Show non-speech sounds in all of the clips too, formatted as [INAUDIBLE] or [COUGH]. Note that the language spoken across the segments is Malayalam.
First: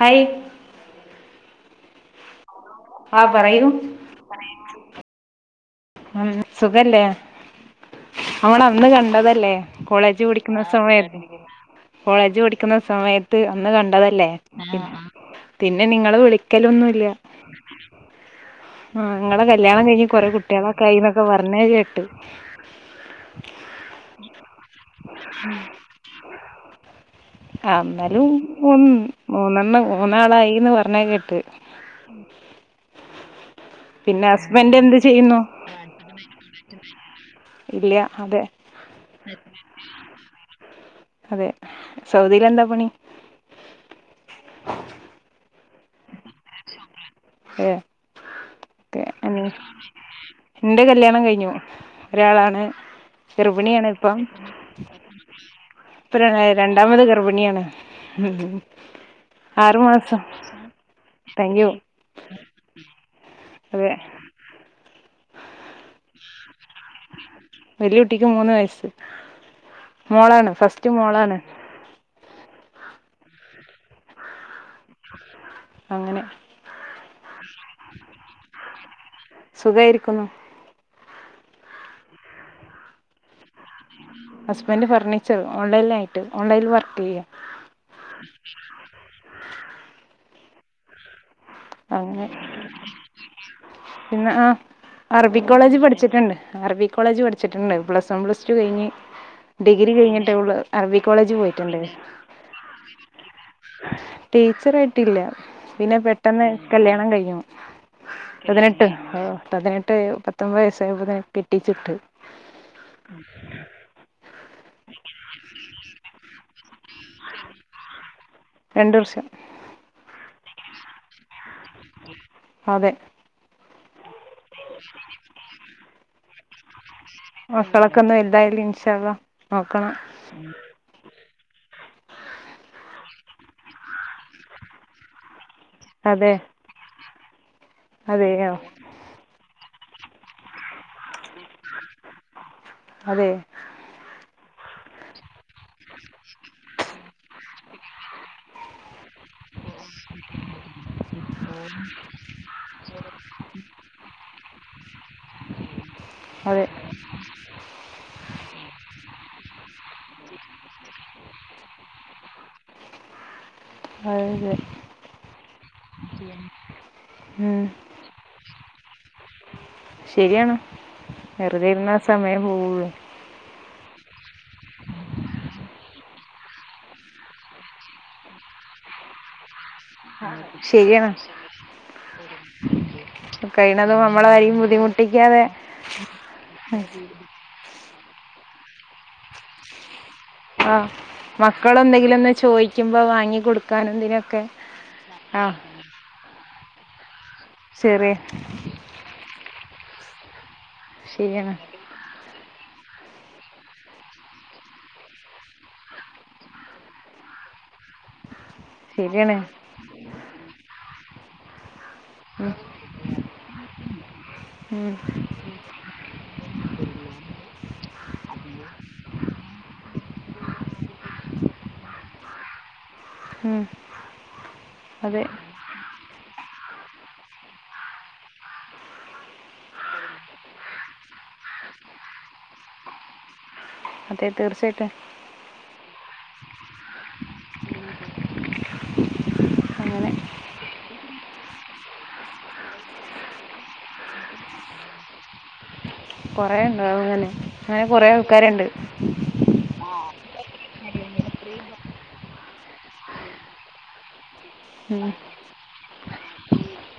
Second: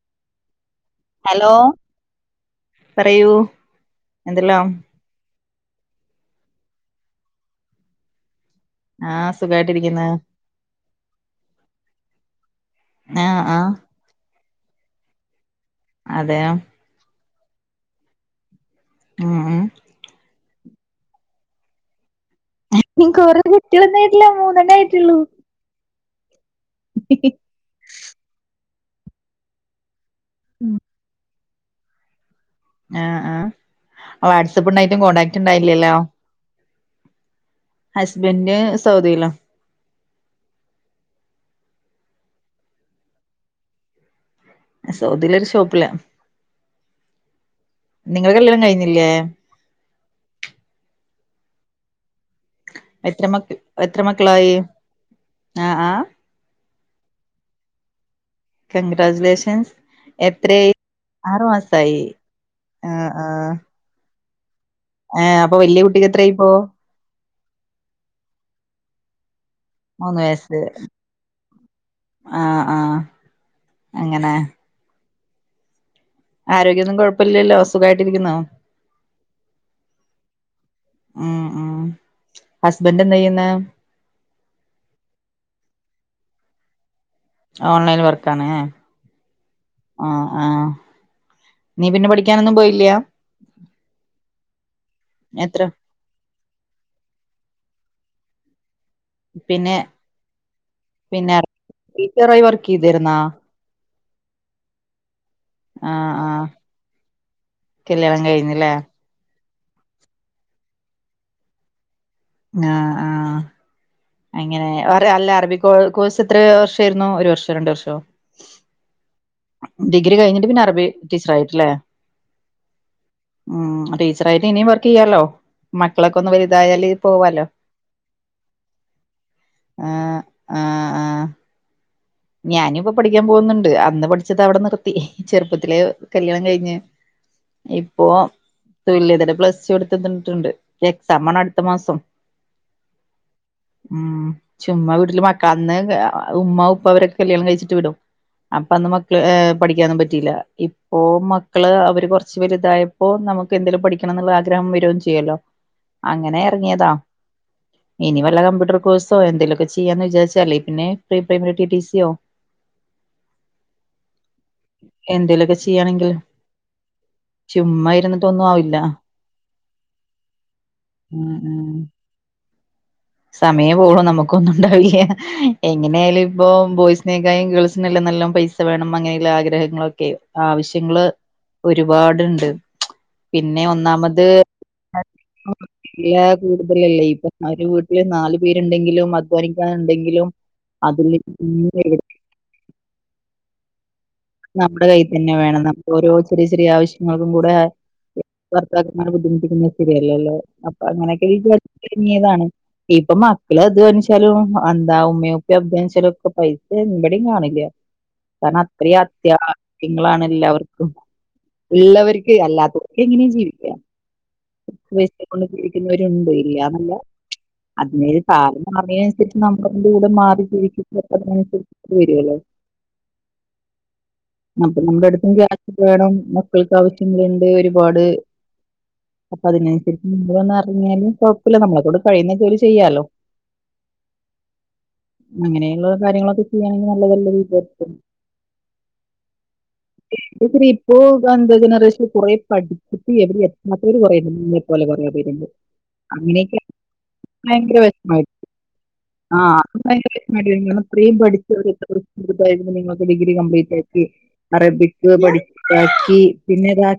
ഹായ് ഹലോ, പറയൂ.. എന്തെല്ലാം? ഉം.. സുഖല്ലേ നമ്മളന്നു ആഹ് കണ്ടതല്ലേ സുഖായിട്ടിരിക്കുന്നു കോളേജ് പഠിക്ക്‌ ന്ന സമയ കോളേജ് പഠിക്കുന്ന സമയത്ത് ആഹ് ആഹ് അന്ന് കണ്ടതല്ലേ പിന്നെ നിങ്ങള് അതെ വിളിക്കലൊന്നുല്ല ആ.. ഉം നിങ്ങളെ കല്യാണം കഴിഞ്ഞ് കൊറെ കുട്ടികളൊക്കെയായി യെന്നൊക്കെ പറഞ്ഞെകേട്ട് എ.. കുറെകുട്ടിളൊന്നു ആയിട്ടില്ല മൂന്ന ണ്ണേ ആയിട്ടുള്ളു കാ... എന്നാലുംമൂ മൂന്നെണ്ണം മൂന്നാളായീന്ന് പറഞ്ഞകേട്ട് അ.. ആ.. പിന്നെ ഹസ്ബൻഡ് എന്ത് വാട്സപ്പുണ്ടായിട്ടും, ചെയ്യുന്നു കോൺടാക്റ്റ് ണ്ടായില്ലല്ലോ ഇല്ല അതെ ഹസ്ബൻഡ് സൗദിയിലാ അതെ സൗദിയിലെന്താ പണി. സൗദിയിലൊരു ഷോ പ്പില, ഏ നിങ്ങളെ കല്യാണം കഴിഞ്ഞില്ലേ ന്റ കല്ല്യാണം കഴിഞ്ഞു. ഒരാളാണ്, എത്ര മക്ക എത്ര ഗർഭിണിയാണിപ്പം, മക്കളായി ആഹ് ആഹ് ഇപ്പ ര രണ്ടാമതുഗർഭിണിയാണ്. കൺഗ്രാജുലേഷൻസ് ആറ് മാസം എത്രയായി ആറു താങ്ക് യു മാസായി ആ ആ അതെ ആ അപ്പൊ വലിയ കുട്ടിക്ക് എത്രായിപ്പോ വലിയ കുട്ടിക്ക് മൂന്ന് വയസ് മോളാണ് ഫസ്റ്റ് മോളാണ് ആ ആ അങ്ങനെ [INAUDIBLE] ആരോഗ്യമൊന്നും കൊഴപ്പില്ലല്ലോ സുഖായിട്ടിരിക്കുന്നോ സുഖായിരിക്കുന്നു ഉം ഉ ഹസ്ബൻറ് എന്തായ്യുന്നെ ഹസ്ബന്റ് ഫർണിച്ചർ ഓൺലൈൻ നായിട്ട് ഓൺലൈനിൽ വർക്ക്യ്യ് ഓൺലൈൻ വർക്കാണ് എ ആ ആ നീ പിന്നെ അങ്ങനെ പഠിക്കാനൊന്നും പോയില്ല പിന്നെ ആ അറബി എത്ര കോളേജ് പഠിച്ചിട്ടുണ്ട് അറബി കോളേജ് പഠിച്ചിട്ടുണ്ട് പ്ലസ് ഞാൻ പ്ലസ് ടു കഴിഞ്ഞ് പിന്നെ ഡിഗ്രി കഴിഞ്ഞിട്ടൊള്ളൂ അറബി കോളേജ് പിന്നെ പോയിട്ട്ണ്ട് ടീച്ചറായി വർക്ക് ചെയ്തിരുന്നാ ടീച്ചർ ആയിട്ടില്ല പിന്നെ പെ ആഹ് ആഹ് പെട്ടെന്ന് കല്യാണം കഴിഞ്ഞു കല്യാണം കഴിഞ്ഞില്ലേ പതിനെട്ട് ഉം പതിനെട്ട് പത്തൊമ്പത് വയസ്സായതിനെ കെട്ടിച്ചിട്ട് ആ ആ അങ്ങനെ അല്ല അറബി കോഴ്സ് എത്ര വർഷയിരുന്നു ഒരു വർഷോ രണ്ടു വർഷോ രണ്ട് വർഷം ഡിഗ്രി കഴിഞ്ഞിട്ട് പിന്നെ അറബി ടീച്ചർ ആയിട്ട് അല്ലെ അതെ ഉം ടീച്ചറായിട്ട് ഇനിയും വർക്ക് ചെയ്യാലോ മ- മക്കളൊക്കെഒന്ന് വലുതയാല് പോവാലോ മക്കളൊക്കെ ഒന്ന് വലുതായാല് ഇൻഷാ അള്ളാ നോക്കണം ആ ആ ആ ഞാനും ഇപ്പ പഠിക്കാൻ പോകുന്നുണ്ട് അന്ന് പഠിച്ചത് അവിടെ നിർത്തി ചെറുപ്പത്തി- അതെ കല്യാണം കഴിഞ്ഞഞ് ഇപ്പൊ അതെയോ തുല്യതടെ പ്ലസ്ടു എടു ത്തി ട്ടുണ്ട് എക്സാമാണ് അടുത്ത മാസം അത ഉം ചുമ്മാ വീട്ടില് മക്കളന്ന് ഉമ്മ ഉ പ്പഅവരൊക്കെ കല്യാണം കഴിച്ചിട്ട് വിടും അപ്പൊ അന്ന് മക്കള് ഏ - പഠിക്കാനും പറ്റിയില്ല ഇപ്പോ മക്കള് അവര് കുറച്ച് വലുതായപ്പോ നമുക്ക് എന്തെങ്കിലും പഠിക്കണം എന്നുള്ള ആഗ്രഹം വരയും ചെയ്യല്ലോ അങ്ങനെ അതെ ഇറങ്ങിയതാ ഇനി വല്ല കമ്പ്യൂട്ടർ കോഴ്സോ എന്തെലുമൊക്കെ ചെ ചെയ്യാന്ന് വിചാരിച്ചാലേ പിന്നെ പ്രീ പ്രൈമററ്റി ടി സിയിയോ അതെ എന്തേലൊക്കെ ചെയ്യാണെങ്കിൽ ഉം ചുമ്മാ ഇരുന്നിട്ടൊന്നും ആവില്ല ശരിയാണ് ഉം ഉം വെറുതെരുന്ന സമയം പോവൊള്ളൂ സമയം പോളൂ നമുക്കൊന്നും ഉണ്ടാവില്ല എങ്ങനെയ ആയാലും ഇപ്പൊ ബോയ്സിനേക്കായും ഗേൾസിനെല്ലാം നല്ല പൈസ വേണം അങ്ങനെയുള്ള ആഗ്രഹങ്ങളൊക്കെ ആവശ്യങ്ങള് ശരിയാണ് ഒരുപാടുണ്ട് പിന്നെ കഴിയണതും ഒന്നാമത് നമ്മളെ ആരെയും ബുദ്ധിമുട്ടിക്കാതെ ഇല്ല കൂടുതലല്ലേ ഇപ്പൊ അവര് വീട്ടിൽന്ന നാല് പേരുണ്ടെങ്കിലും അധ്വാനിക്കാൻ ഉണ്ടെങ്കിലും ആ മക്കൾ എന്തെങ്കിലും ഒന്ന് ചോദിക്കുമ്പോ വാങ്ങിക്കൊടുക്കാന എന്തിന നമ്മുടെ കയ്യിൽ തന്നെ വേണം നമുക്ക് ഓരോ ചെറിയ ചെറിയ ആവശ്യങ്ങൾക്ക് കൂടെ ചെറിയ ഭർത്താക്കന്മാരെ ബുദ്ധിമുട്ടിക്കുന്നത് ശരിയല്ലല്ലോ അപ്പൊ അങ്ങനെയൊക്കെ ശരിയാണ് വീചാരി തുങ്ങിയതാണ് ഇപ്പൊ മക്കൾ അത് വെച്ചാലും എന്താ ഉമ്മയ ഉപ്പ അച്ചാലും ഒക്കെ പൈസ എവിടേയും കാണില്ല കാരണം അത്രയും ശരിയാണ് അത്യാവശ്യ ങ്ങളാണല്ലോ എല്ലാവർക്കും ഉള്ളവർക്ക് അല്ലാത്ത എങ്ങനെയും ജീവിക്ക ഉം [UNINTELLIGIBLE] [UNINTELLIGIBLE] [UNINTELLIGIBLE] ഉം. അപ്പൊ നമ്മുടെ അടുത്തും അതെ ക്യാഷ് വേണം മക്കൾക്ക് ആവശ്യങ്ങളുണ്ട് ഒരുപാട് അപ്പൊ അതിനനുസരിച്ച് [UNINTELLIGIBLE] അറിഞ്ഞാലും കൊഴപ്പില്ല നമ്മള കൊണ്ട് കഴിയുന്ന ജോലി ചെയ്യാലോ. അതെ തീർച്ചയായിട്ടും അങ്ങനെയുള്ള കാര്യങ്ങളൊക്കെ ചെയണെങ്കിൽ നല്ല നല്ല [UNINTELLIGIBLE] അങ്ങനെ ഇപ്പൊ എന്റെ ജനറേഷന് കുറ പഠിച്ചിട്ട് ഇവിടെ എത്താത്തവര് കുറെ എന്നെ പോലെ കുറേ പേരുണ്ട്. കൊറെ അങ്ങനെയൊക്കെ ഉണ്ടോ അങ്ങനെ ഭയങ്കര അങ്ങനെ കൊറെ വിഷമായിട്ട് ആൾക്കാരുണ്ട്. ആ [UNINTELLIGIBLE] ഇത്രയും [UNINTELLIGIBLE] നിങ്ങക്ക് ഡിഗ്രി കംപ്ലീറ്റ് ആക്കി ഉം. അറബിക് പടി ബാക്കി പിന്നെ ഏതാ?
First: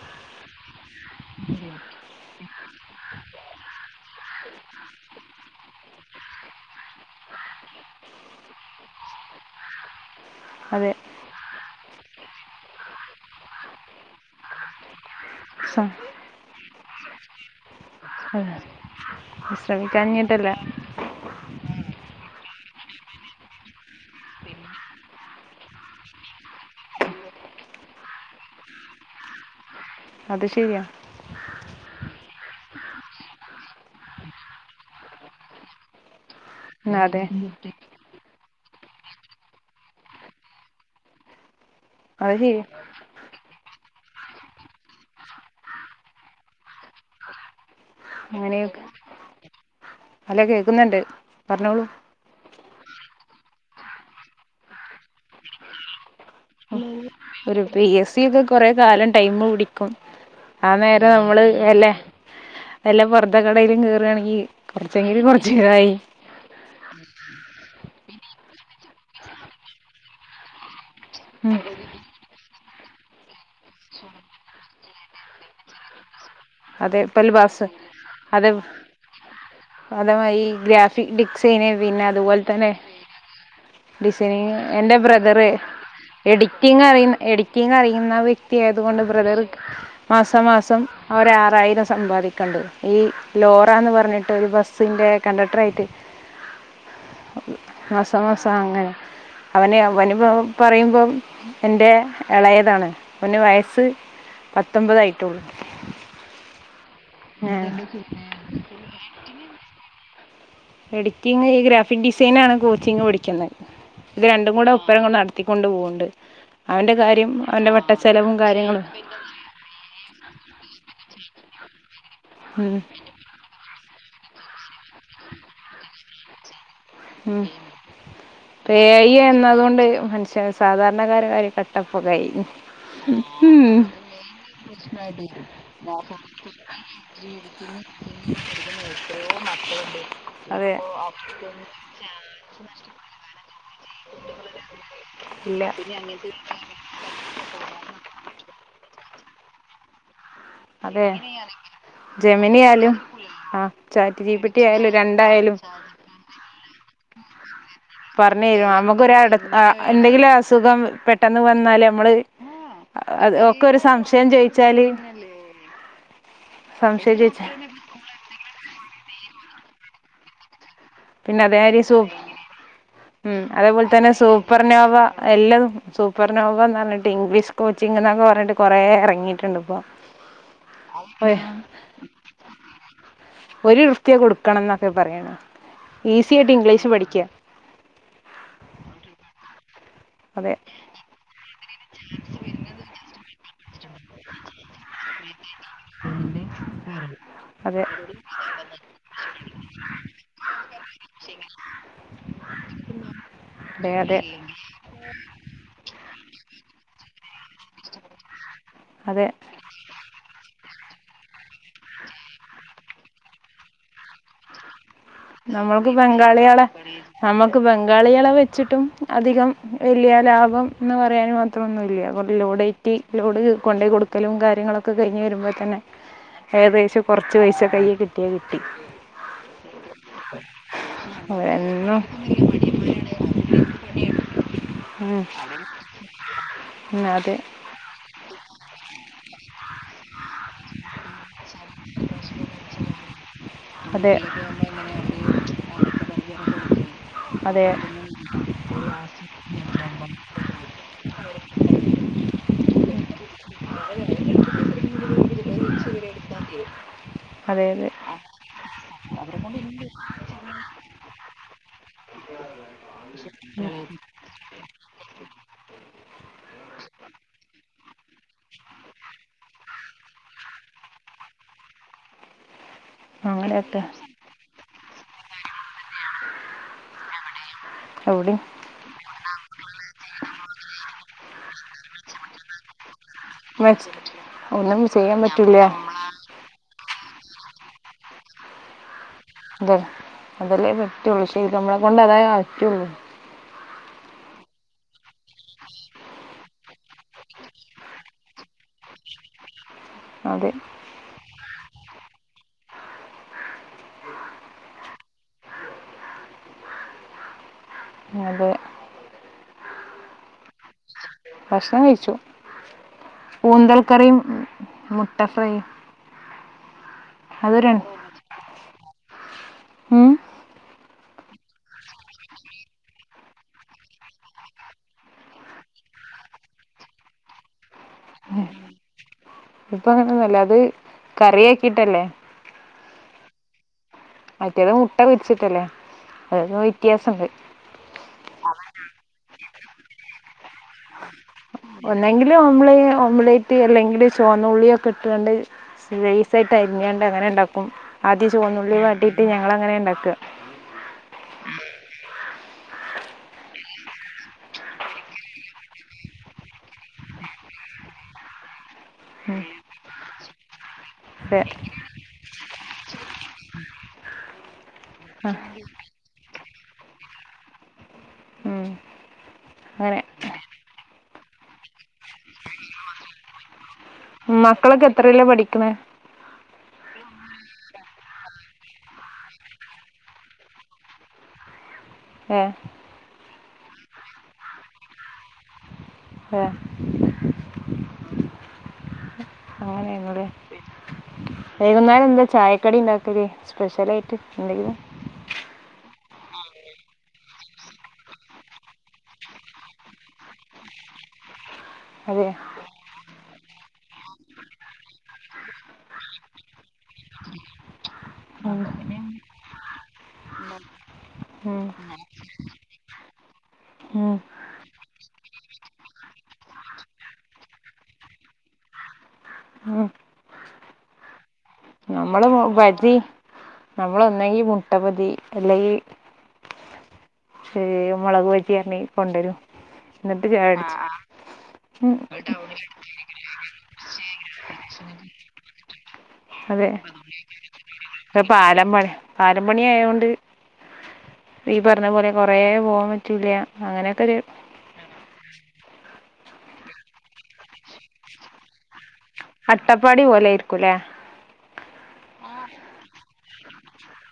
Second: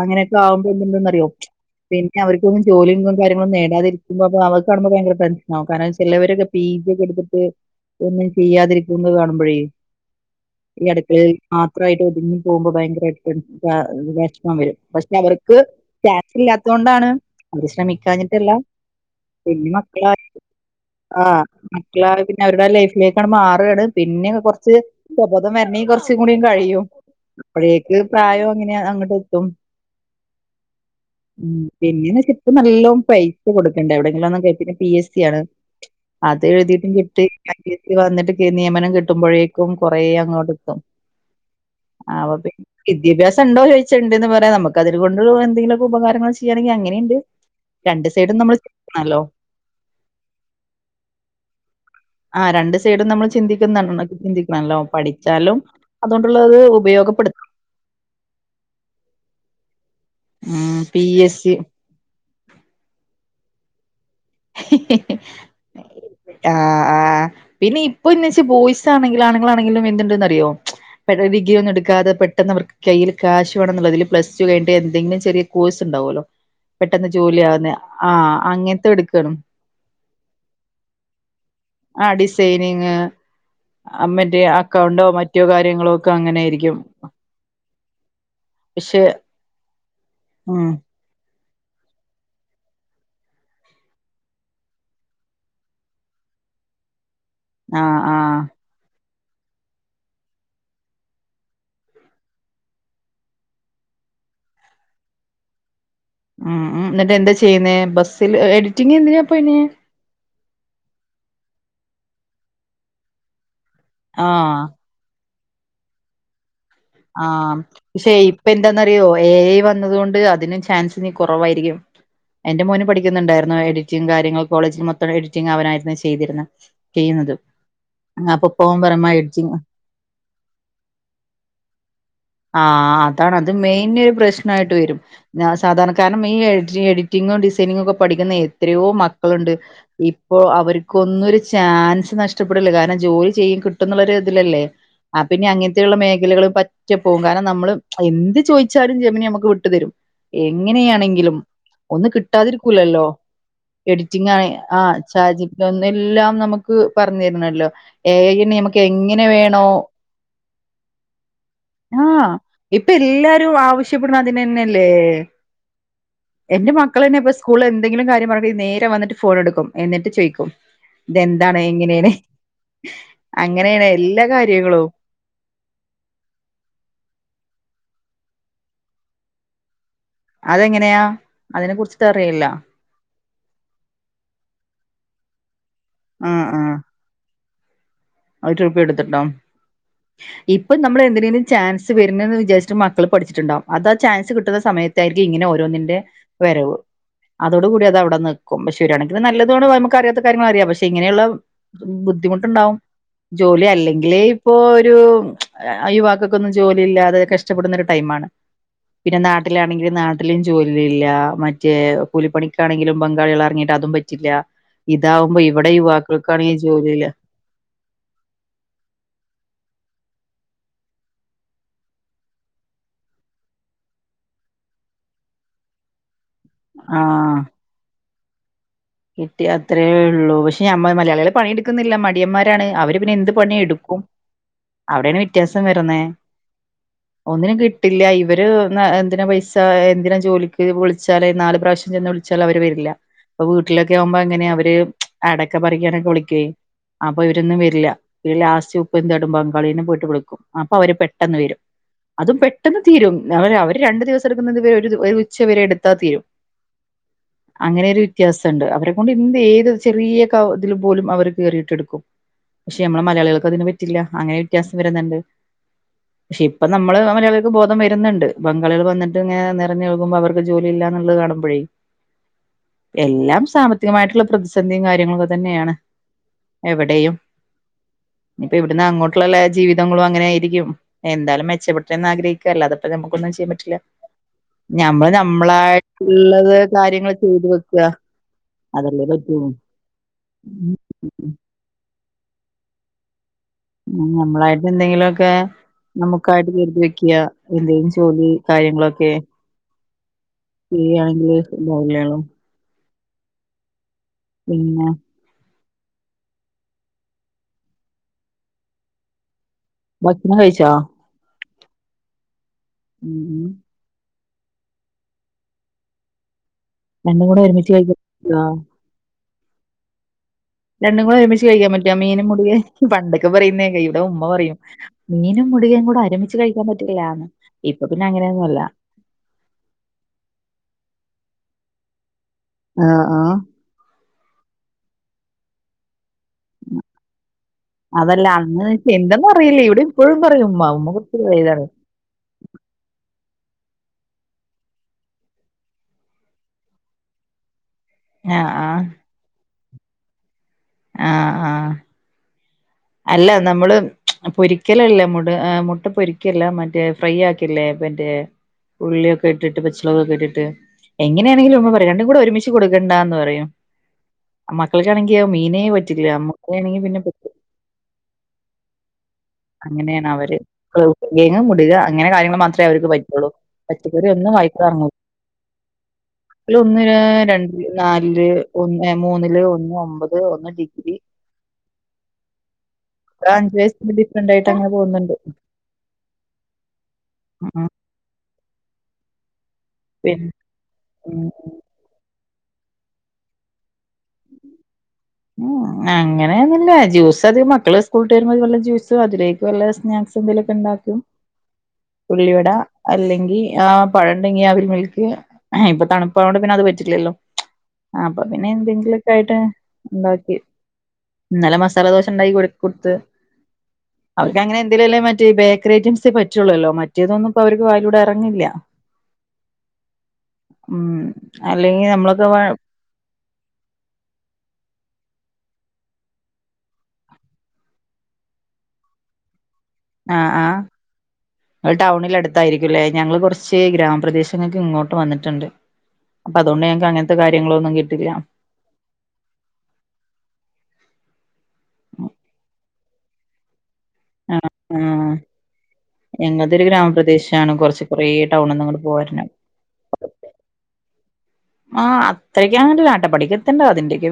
അങ്ങനെയൊക്കെ ആവുമ്പോ [UNINTELLIGIBLE] അറിയോ പിന്നെ അവർക്കൊന്നും ജോലിയും കാര്യങ്ങളും നേടാതിരിക്കുമ്പോ അപ്പൊ അവർ കാണുമ്പോ ഭയങ്കര ടെൻഷൻ ആകും കാരണം ചിലവരൊക്കെ ഫീസ്സോക്കെ എടുത്തിട്ട് ഒന്നും ചെയ്യാതിരിക്കുന്നത് കാണുമ്പോഴേ [UNINTELLIGIBLE] ഈ അടുക്കളയിൽ മാത്രമായിട്ട് ഒതുങ്ങി പോകുമ്പോ ഭയങ്കരമായി വിഷമം വരും പക്ഷെ അവർക്ക് ക്ക് സ- ക്യാഷ് ഇല്ലാത്ത കൊണ്ടാണ് അവര് ശ്രമിക്കാഞ്ഞിട്ടല്ല. അതെ. ശ്രമിക്കാഞ്ഞിട്ടല്ല. ആ മക്കള് പിന്നെ അവരുടെ ലൈഫിലേക്കാണ് മാറുകയാണ് പിന്നെ കുറച്ച് സുബോധം വരണെങ്ക കുറച്ച് കൂടി കഴിയും അപ്പോഴേക്ക് പ്രായം അങ്ങനെയ അങ്ങോട്ട് എത്തും. അത് ശരിയാ ഉം പിന്നെ ഇപ്പൊ നല്ലോണം പൈസ കൊടുക്കേണ്ട എവിടെങ്കിലും ഒന്നും കെ പി എസ് സി ആണ്. അത് എഴുതിയിട്ടും ഉം, അതെ കിട്ടി വന്നിട്ട് നിയമനം കിട്ടുമ്പോഴേക്കും കൊറേ അങ്ങോട്ട് ഇത്തും അത് ശരിയാ വിദ്യാഭ്യാസം ഉണ്ടോ ചോ ണ്ടന്ന് പറയാ നമുക്ക് അതിനേ കൊണ്ട് എന്തെങ്കിലൊക്കെ ഉപകാരങ്ങൾ ചെയ്യണെങ്കിൽ അങ്ങനെയുണ്ട്. രണ്ട് സൈഡും നമ്മൾ അങ്ങനെയൊക്കെ [UNINTELLIGIBLE] അല്ല കേൾക്കുന്നുണ്ട് പറഞ്ഞോളൂ ആ രണ്ട് സൈഡും നമ്മൾ ചിന്തിക്ക ചിന്തിക്കണല്ലോ പഠിച്ചാലും അതുകൊണ്ടുള്ള ഉപയോഗ ഒരു പി എസ് സി ഒക്കെ കൊറെ കാലം ടൈം പിടി ആ ഉം പി നേരം എസ് നമ്മള് സി വല്ല വല്ല പുറത്തെ കടയിലും കേറയാണ ആ പിന്നെ ഇപ്പൊ ഇന്ന് വെച്ച് ബോയ്സ് ആണെങ്കിലും ആണുങ്ങാനാണെങ്കിലും എന്തുണ്ടന്ന് അറിയോ പെ ഡിഗ്രി ഒന്നും എടുകാതെ പെട്ടെന്ന് അവർക്ക് ക ക്യാഷ് വേണെന്നുള്ളള്ളതിൽ പ്ലസ് കഴിഞ്ഞിട്ട് എന്തങ്കിലും ചെറിയ കോഴ്സ് ഉണ്ടാവുമല്ലോ പെട്ടെന്ന് അതേപോലെ ജോലി ആവുന്ന ആഹ് അങ്ങനത്തെ എടുക്ക അതമായി ഗ്രാഫിക് ഡിക്സൈനെ പിന്നെ ആ അതുപോലെ തന്നെ ഡിസൈനിങ് ഡിസൈനി മറ്റേ എന്റെ അക്കൗണ്ടോ മറ്റോ ബ്രദറ് കാര്യങ്ങളോ ഒക്കെ അങ്ങനെയിരിക്കും എഡിറ്റിങ് അറിയുന്ന എഡിറ്റിങ് അറിയുന്ന വ്യക്തി ആയതുകൊണ്ട് പക്ഷെ ബ്രദർ ഉം മാസംമാസം അവർ യിനം സമ്പാദിക്കണ്ട് ഈ ലോറ എന്ന് പറഞ്ഞിട്ട് ഒരു ബസിൻ്റെ കണ്ടക്ടറായിട്ട് ആഹ് മാസം ആഹ് മാസം അങ്ങനെ അവന് അവന് പറയുമ്പം എന്റെ ഇളയതാണ് അവന് വയസ്സ് പത്തൊമ്പതായിട്ടുള്ളൂ. ഉം ഉം എന്നിട്ട് എന്താ ചെയ്യുന്നേ ബസ്സിൽ എഡിറ്റിങ് എന്തിനാ പോയിന എഡിറ്റിങ് ഈ ഗ്രാഫിക് ഡിസൈനാണ് കോച്ചിങ് പടിക്കുന്നത് ഇത് രണ്ടും ആഹ് കൂടെ ഉപ്പരം കൊണ്ട് നടത്ത എത്തിക്കൊണ്ട് പോകണ്ട്. ആ പക്ഷെ ഇപ്പ കാര്യങ്ങളും എന്താന്നറിയോ എ ഐ വന്നത് കൊണ്ട് അതിന് ചാൻസ് ഇനി കുറവായിരിക്കും. എന്റെ ഉം മോന് പഠിക്കുന്നുണ്ടായിരുന്നു എഡിറ്റിങ് കാര്യങ്ങൾ കോളേജിൽ മൊത്തം എഡിറ്റിങ് അവനായിരുന്നു ചെയ്തിരുന്നു. ഉം ഇപ്പ എ ഐ പറയുമ്പോ എഡിറ്റിംഗ് വന്നതുകൊണ്ട് മനുഷ്യ സാധാരണക്കാര കാര്യ ക കട്ട പോകായി. ആഹ് അതാണ് അത് മെയിൻ ഒരു പ്രശ്നായിട്ട് വരും. ഞാ സാധാരണ കാരണം ഈ എഡി എഡിറ്റിങ്ങും ഡിസൈനിങ്ങും ഒക്കെ പഠിക്കുന്ന എത്രയോ മക്കളുണ്ട്. ഇപ്പോ അതെ അവർക്കൊന്നും ഒരു ചാൻസ് നഷ്ടപ്പെടില്ല കാരണം ജോലി ചെയ്യും കിട്ടുന്ന ഇതിലല്ലേ ആ പിന്നെ ഇല്ല അങ്ങനെയുള്ള മേഖലകും ഒറ്റ പോകും കാരണം നമ്മള് എന്ത് ചോദിച്ചാലും ജമനിി നമ്മുക്ക് വിട്ടുതരും അതെ എങ്ങനെയാണെങ്കിലും ഒന്നന്ന് ജെമിനി ആയാലും കിട്ടാതിരിക്കൂലല്ലോ ആ ചാറ്റ് എഡിറ്റിംഗ ജി ആണ് പി ടി ആ ആയാലും രണ്ടായാലും ചാജിപ്പ ഒന്ന എല്ലാം നമുക്ക് പറഞ്ഞു തരണല്ലോ എ ഐ പറഞ്ഞു ന്നെ തരുും നമുക്ക് നമുക്ക്ൊട എങ്ങനെ വേണോ എന്തെങ്കിലും അസുഖം പെട്ടെന്ന് പറ ആഹ ഇപ്പൊ എല്ലാരും ഒക്കെ ഒരു ആവശ്യപ്പെടണം സംശയം അതിനന്നെയല്ലേ ചോദിച്ചാല് എന്റെ മക്കള സംശയം തന്നെ ഇപ്പ ചോദിച്ചാ സ്കൂളിൽ എന്തെങ്കിലും കാര്യം പറ നേരെ വന്നട്ട് ഫോൺ എടുക്കും എന്നിട്ട് ചോയിിക്കും പിന്നെ ഇതെന്താണ് അതേമാതിരി സൂ എങ്ങനെയണ ഉം അതേപോലെ തന്നെ കാര്യങ്ങളും സൂപ്പർനോവ എല്ലാതും സൂപ്പർ നോന്ന് പറഞ്ഞിട്ട് ഇംഗ്ലീഷ് കോച്ചിംഗ എന്നൊക്കെ പറഞ്ഞിട്ട് കുറെ ഇറങ്ങിട്ടുണ്ട് ഇപ്പൊ അതെങ്ങനെയാ ഒര് അതിനെ കുറിച്ചിട്ട് അറിയില്ല ഒരു വൃത്തിയെ കൊടുക്കണം എന്നൊക്കെ പറയണ ഈസി ആയിട്ട് ഇംഗ്ലീഷ് പഠിക്കാ പ്യ എടുത്തിട്ടോ അതെ ഇപ്പ നമ്മള എന്തിനിലും ചൻ വരുന്നത്െന്ന് വിാരിച്ചട്ട് മക്ക പഠിച്ചിുണ്ടാവും അത്ാ ചാൻസ് കിുന്ന സമയത്തായിരിക്കും ഇങ്ങനെ ന്നിന്റെ വരവ് അതോട അതെ കൂടി അത അവിടെ നിൽക്കും പക്ഷെ ശുരായാണിന് നല്ലത നമുക്ക് അറിയാത്ത കാര്യങ്ങള അറിയാം പക്ഷെ ഇങ്ങനെയുള്ള ബുദ്ധിമുട്ടുണ്ടാവും ജോലി അതെ അതെ അല്ലെങ്കിലേ ഇപ്പോ ഒരു യുവാക്കൊക്കൊന്നും ജോലി ഇല്ലാതെ കഷ ഷപ്പെടുന്ന ട പിന്നെ അതെ നാട്ടിലാണെങ്കില നാട്ടിലും ജോല മറ്റേ കൂലിപ്പണിക്കാണെങ്കിലും പങ്കാളികൾ ഇറങ്ങിട്ട് അതും പറ്റില്ല ഇതാവുമ്പോ ഇവിടെ നമ്മൾക്ക് യുവാക്കൾക്കാണെങ്കിൽ ജോലില്ല പങ്കാളി അള വെച്ചിട്ടും അധികം വലിയ ലാഭം എന്ന് പറയാൻ മാത്രമൊന്നുമ ഇല്ല കുറ ലോഡേറ്റ് യിലോട് കൊണ്ട കൊടുക്കലും കാര്യങ്ങളൊക്കെ കഴിഞ്ഞഞ് വരുമ്പോൾ തന്നെ ഏകദേശം കുറച്ച് പൈസ കയൽ കിട്ടിയാ കിട്ടി എിട്ട് അത് അത്രേ ഉള്ളൂ പക്ഷെ മ്മ മലയാളികളെ പണിയെടുക്കുന്നില്ല അവരെന്നും മടിയന്മാരാണ് അവര് പിന്നെ എന്ത് പണിയ എടുക്കും അവിടെയാണ് ഉം വ്യത്യാസം വരുന്നേ അതെ ഒന്നിനും കിട്ടില്ല ഇവര് എന്തിന പൈസ എന്തിനാ ജോലിക്ക് വിളിച്ചാലേ നാല് പ്ര ശ ച വിളിച്ചാൽ അവര് വരില്ല അപ്പൊ വീട്ടിലൊക്കെ അതെ ആുമ്പോ അങ്ങനെ അവ അടൊക്കെ പറിക്കാനൊക്കെ വിളിക്കേ അപ്പൊ ഇവരൊന്നും അതെ അതെ വരില്ല ഈ ലാസ്റ്റ് ഉപ്പ് തടമ്പോ പങ്കാളിെ പോയിട്ട് വിളിക്കും അപ്പൊ അവര് പെട്ടെന്ന് വരും അതും പെട്ടെന്ന് തീരും അവ അവര് രണ്ടു ദിവസം എടുക്കുന്നത് ഇവരെ ഒരു ഉച്ച വരെ എടുത്താൽ തീരും അതെ അങ്ങനെയൊരു വ്യത്യാസമുണ്ട് അവരെ കൊൊണ്ട് ചെറിയ ക ഇതില് പോലും അവര് കേയറിയിട്ടെടുക്കും പക്ഷെ നമ്മളെ മലയാളികൾക്ക് അതിനന് പറ്റില്ല അങ്ങനെ വ്യത്യാസം വരുന്നുണ്ട് പക്ഷെ ഇപ്പ നമ്മള് മലയാളികക്ക് ബോധം വരുന്നുണ്ട് ബങ്കാളികൾ വന്നിട്ട് ഇങ്ങെ നിറഞ്ഞൊഴക്കുമ്പോ അവർക്ക് ജോലി ഇല്ല ുള്ളത് കാണുമ്പോഴേ ഉ എല്ലാം സാമ്പത്തികമായിട്ടുള്ള പ്രതിസന്ധിയും കാര്യങ്ങള ഒക്കെ തന്നെയാണ് എവിടെയും ഓ ഇനിപ്പ ഇവിടുന്ന് അങ്ങോട്ടുള്ളല്ല ജീവിതങ്ങളും അങ്ങനെ ആയിരിക്കും എന്താലും മെച്ചപ്പെട്ടന്ന് ആഗ്രഹിക്കാല്ലോ അതപ്പ നമുക്കൊ ൻ പറ്റ വച്ച് ഒന്നും നമ്മള് ചെയ്യാൻ പറ്റൂല നമ്മളായിട്ടുള്ളത് കാര്യങ്ങ ചെയത് വക്ക അതല്ല അത അതല്ലേ പറ്റുള്ളൂ ശരിരിക്കും നമ്മളെ കൊണ്ട് അതായ അറ്റുള്ളൂ ഉ നമ്മളായിട്ട് എന്തെങ്കിലുമൊക്കെ നമുക്കായിട്ട് കരുതി വെക്കയാ എന്തേും ജോലി കാര്യങ്ങളൊക്കെ അതെ ചെയരിയാണെങ്കില് എന്തല്യാണം പിന്നെ അതെ. ഭക്ഷണം കഴിച്ചോ? ഭക്ഷണം കഴിച്ചു. ഉം. പൂന്തൽക്കറിയും മുട്ട ഫ്രൈ രണ്ടും കൂടെ അതൊരു ഒരുമിച്ച് കഴിയ്ക്കും ആ ഹ്മ് രണ്ടും കൂടെ ഒരുമിച്ച് കഴിക്കാൻ പറ്റുവോ? മീനും മുടിയ, പണ്ടൊക്കെ പറയുന്ന കേക്കാം. ഇവിടെ ഉമ്മ പറയും. മീനും [UNINTELLIGIBLE] കൂടെഒരു മിച്ച് കഴിക്കാൻ പറ്റില്ലന്ന് ഇപ്പൊ പിന്നെ അങ്ങനെയന്നല്ല ഇപ്പ അങ്ങനൊന്നൂല്ല. അത് കറി ആക്കിട്ടല്ലേ. ആ ആ മറ്റേത് മുട്ട പൊരിച്ചിട്ടല്ലേ? അതൊക്കെ വ്യത്യാസമുണ്ട് അതല്ല, അന്ന് വച്ച് എന്തെന്നറിയില്ല. ഇവിടെ ഇപ്പോഴും പറയും ഉമ്മ. ഉമ്മ വലുതാണ് ഒന്നെങ്കില് ഓംളയ് ഓം ലേയ് [UNINTELLIGIBLE] അല്ലെങ്കില് ചൊവന്ന ഉള്ളിയൊക്കെ ഇട്ടൊണ്ട് നൈസായിട്ട് അരിഞ്ഞോണ്ട് അങ്ങനെ ഉണ്ടാക്കും. അപ്പം ആദ്യം ആ ആ ചൊവന്നുള്ളി വാട്ടീട്ട് ഞങ്ങളങ്ങനെ ഉണ്ടാക്ക ആ ആ അല്ല നമ്മള് പൊരിക്കലല്ലേ മുട മുട്ട പൊരിക്കല്ലേ മറ്റേ മുട്ട ഫ്രൈ ആക്കുവല്ലേ? മറ്റെ ഉള്ളിയൊക്കെ ഇട്ടിട്ട്, പച്ചോളകൊക്കെ ഇട്ടിട്ട്, അതെ എങ്ങനെയാണെങ്കിലും നമ്മ പറയാ രണ്ടും കൂടെ ഒരുമിച്ച് കൊടുക്കണ്ടാന്ന് പറയും. മക്കൾക്കാണെങ്കി മീനേ പറ്റില്ല. അമ്മുക്കാണെങ്കി പിന്നെ പറ്റും. ഉം അങ്ങനെ അങ്ങനെയാണ് അവര്. [UNINTELLIGIBLE] അങ്ങനെ കാര്യങ്ങള് മാത്രെ അവർക്ക് പറ്റുള്ളൂ. പറ്റ് മക്കളൊക്കെ എത്രേലാ പഠിക്കണ? ഒന്ന് രണ്ടില് നാലില് ഒന്ന് മൂന്നില് ഒന്ന് ഒമ്പത് ഒന്ന് ഡിഗ്രി. ഏ അഞ്ചു വയസ്സിന് ഡിഫറന്റ് ആയിട്ട് അങ്ങനെ പോകുന്നുണ്ട്. ഏ ആ അങ്ങനെയാണല്ലേ പിന്ന വൈകുന്നേരം എന്താ ചായക്കടി ഉണ്ടാക്കല്? സ്പെഷ്യൽ ആയിട്ട് എന്തെങ്കില്? അങ്ങനെയൊന്നൂല്ല. ജ്യൂസധികം മക്കള് സ്ൂട വരുമ്പോൾ വല്ല ജൂസ് അതിലേക്ക് വല്ല സ്നാക്സ് എന്തങ്കലൊക്കെ ഉണ്ടും അതെ ഉള്ളിവട അല്ലെങ്കിൽ ആ പഴം ഉണ്ടെങ്കി അവൽമിൽക്ക്. ഇപ്പൊ തണുപ്പായതോണ്ട് പിന്നെ പറ്റില്ലല്ലോ. അപ്പൊ പിന്നെ ഉം എന്തെങ്കിലും ക്കായിട്ട് ഉണ്ടാക്കി. ഇന്നല്ല ഉം മസാല ദോശ ഉണ്ടാക്കി കൊടുത്ത് ഉം അവർക്ക് അങ്ങനെ എന്തേലല്ലേ മറ്റേ ബേക്കറി ഐറ്റംസേ പറ്റൂള്ളല്ലോ. മറ്റേതൊന്നും അവർക്ക് വായിലൂടെ എറങ്ങില്ല. ഉം ഉം അല്ലെങ്കി നമ്മള് [UNINTELLIGIBLE] നമ്മളൊന്നെങ്കി മുട്ട പതി അല്ലെങ്കി ശരി. മുളക് എന്തേലും കൊണ്ടുവരും ആ എന്നിട്ട് ചായ ആ കുടിച്ചും ഉം ടൗണില് അടുത്തായിരിക്കും ല്ലേ ഞങ്ങള് കുറച്ച് പക്ഷേ ഗ്രാമ പ്രദേശങ്ങൾ ഇങ്ങോട്ട് വന്നിട്ടുണ്ട് അപ്പൊ അതുകൊണ്ട് അതെ ഞങ്ങക്ക് അങ്ങനത്തെ കാര്യങ്ങളൊന്നും കിട്ടില്ല പാലം പണി. പാലം പണി ആയോണ്ട് ഈ പറഞ്ഞ പോലെ, കൊറേ പോവാൻ പറ്റൂല. അങ്ങനൊക്കെ ഒരു ആ ഞങ്ങത്തെ ഒരു ഗ്രാമപ്രദേശാണ്. കൊറച്ച് കൊറേ ടൗണിന്ന് ഇങ്ങടെ പോവാ അട്ടപ്പാടി പോലായിരിക്കും. ല്ലെ അത്രയ്ക്കങ്ങട് അട്ടപ്പാടിക്കെത്തണ്ട. അതിന്റെക്ക